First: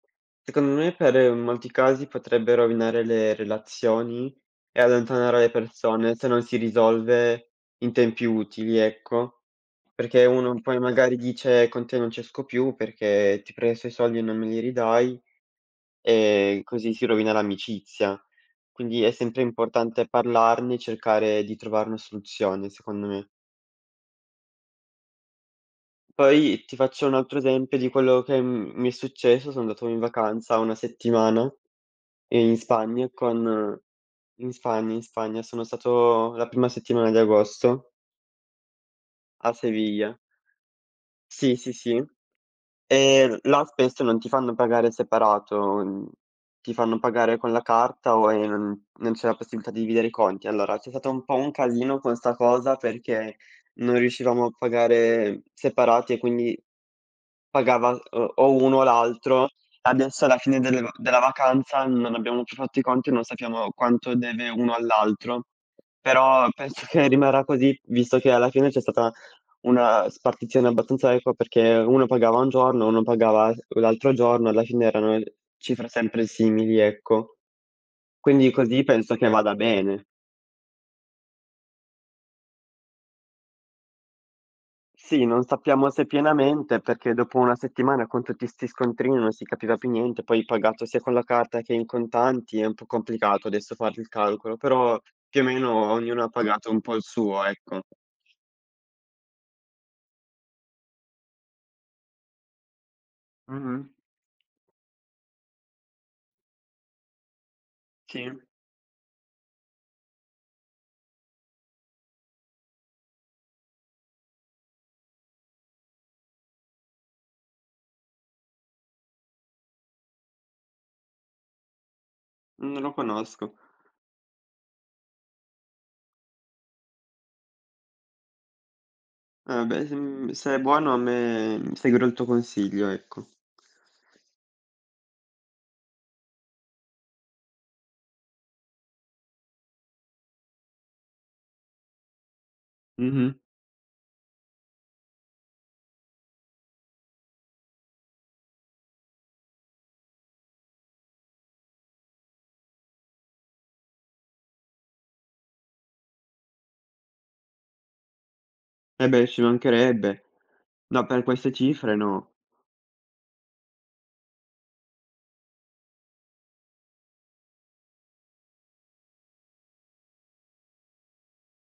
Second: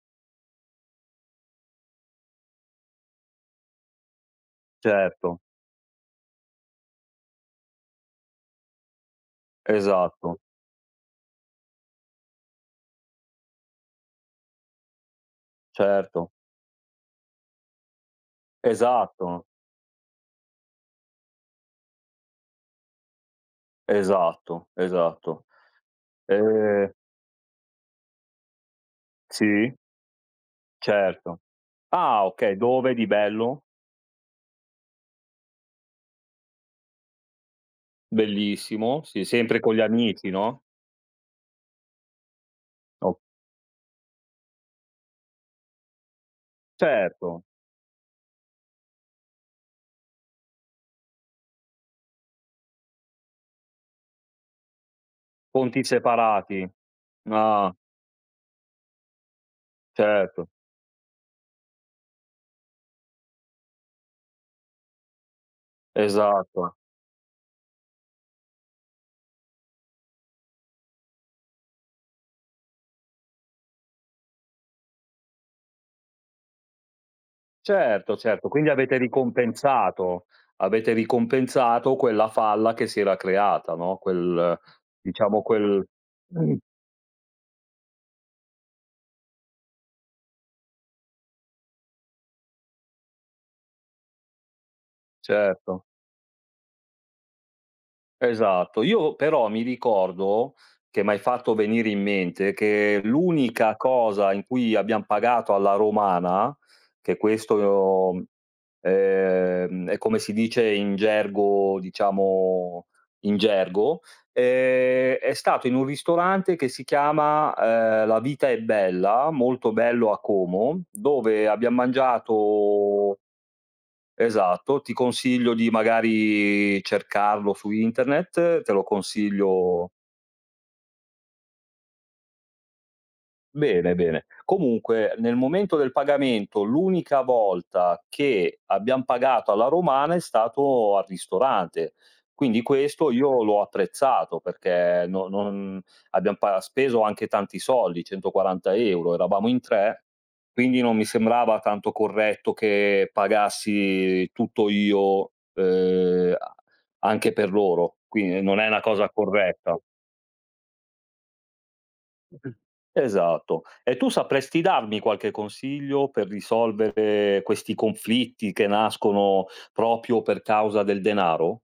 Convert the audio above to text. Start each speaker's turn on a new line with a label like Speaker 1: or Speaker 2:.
Speaker 1: Secondo me per molti casi potrebbe rovinare le relazioni e allontanare
Speaker 2: Certo.
Speaker 1: le persone se non si risolve in tempi utili, ecco, perché
Speaker 2: Esatto.
Speaker 1: uno poi magari dice: "Con te non ci esco più perché ti presto i soldi e non me li ridai",
Speaker 2: Certo.
Speaker 1: e così si rovina l'amicizia. Quindi è sempre
Speaker 2: Esatto.
Speaker 1: importante parlarne e cercare di trovar na soluzione, secondo me.
Speaker 2: Esatto, esatto.
Speaker 1: Poi ti
Speaker 2: Ehm
Speaker 1: faccio un altro esempio di quello che m mi è successo. Sono
Speaker 2: Sì.
Speaker 1: andato in vacanza 1
Speaker 2: Certo.
Speaker 1: settimana,
Speaker 2: Ah, okay,
Speaker 1: in
Speaker 2: dove di
Speaker 1: Spagna
Speaker 2: bello?
Speaker 1: con in Spagna, in Spagna, sono stato la prima settimana di agosto
Speaker 2: Bellissimo. Sì,
Speaker 1: a
Speaker 2: sempre con gli
Speaker 1: Sevilla.
Speaker 2: amici, no?
Speaker 1: Sì, sì, sì.
Speaker 2: O
Speaker 1: E l là spesso non ti fanno pagare separato. Mhmm, ti fanno pagare
Speaker 2: Certo.
Speaker 1: con la carta o ehm, non c'è la possibilità di dividere i conti. Allora c'è stato un po' un casino con 'sta cosa perché non riuscivamo a pagare
Speaker 2: Conti
Speaker 1: separati e quindi
Speaker 2: separati. Ah.
Speaker 1: pagava, uhm, o uno o l'altro. Adesso alla
Speaker 2: Certo.
Speaker 1: fine delle va della vacanza non abbiamo più fatto i conti, non sappiamo quanto deve uno all'altro. Però
Speaker 2: Esatto.
Speaker 1: penso che rimarrà così, visto che alla fine c'è stata una spartizione abbastanza equa perché uno pagava un giorno, uno pagava s l'altro giorno, alla fine erano cifre sempre simili, ecco.
Speaker 2: Certo, certo.
Speaker 1: Quindi
Speaker 2: Quindi
Speaker 1: così
Speaker 2: avete
Speaker 1: penso che vada bene.
Speaker 2: ricompensato, avete ricompensato quella falla che si era creata, no, quel
Speaker 1: Sì,
Speaker 2: diciamo
Speaker 1: non
Speaker 2: quel
Speaker 1: sappiamo se pienamente, perché dopo 1 settimana con tutti 'sti scontrini non si capiva più niente. Poi pagato sia con la carta che in contanti è un po' complicato adesso fare il calcolo, però più o
Speaker 2: Certo.
Speaker 1: meno ognuno ha pagato un po' il suo, ecco.
Speaker 2: Esatto. Io però mi ricordo, che m'hai fatto venire in mente, che l'unica
Speaker 1: Mh-mh.
Speaker 2: cosa in cui abbiam pagato alla romana, che questo lo mhmm,
Speaker 1: Sì.
Speaker 2: ehm, è come si dice in gergo, diciamo in gergo, ehm, è stato in un ristorante che si chiama, ehm, La Vita è Bella, molto bello a Como, dove abbiam
Speaker 1: Mhmm, non lo
Speaker 2: mangiato
Speaker 1: conosco.
Speaker 2: Esatto, ti consiglio di magari cercarlo su internet, te lo
Speaker 1: Ah beh,
Speaker 2: consiglio
Speaker 1: mhmm, se è buono a me mhmm, seguirò il tuo consiglio, ecco.
Speaker 2: Bene, bene. Comunque nel momento del pagamento, l'unica volta che abbiam pagato alla romana è stato al ristorante. Quindi questo
Speaker 1: Mh-mh.
Speaker 2: io l'ho apprezzato perché no non abbiamo pa speso anche tanti soldi, 140€, eravamo in tre, quindi non mi sembrava tanto corretto che pagassi tutto io, uhm, a anche per loro. Quindi non è una
Speaker 1: Eh
Speaker 2: cosa
Speaker 1: beh, ci
Speaker 2: corretta.
Speaker 1: mancherebbe. No, per queste cifre no.
Speaker 2: Esatto. E tu sapresti darmi qualche consiglio per risolvere questi conflitti che nascono proprio per causa del denaro?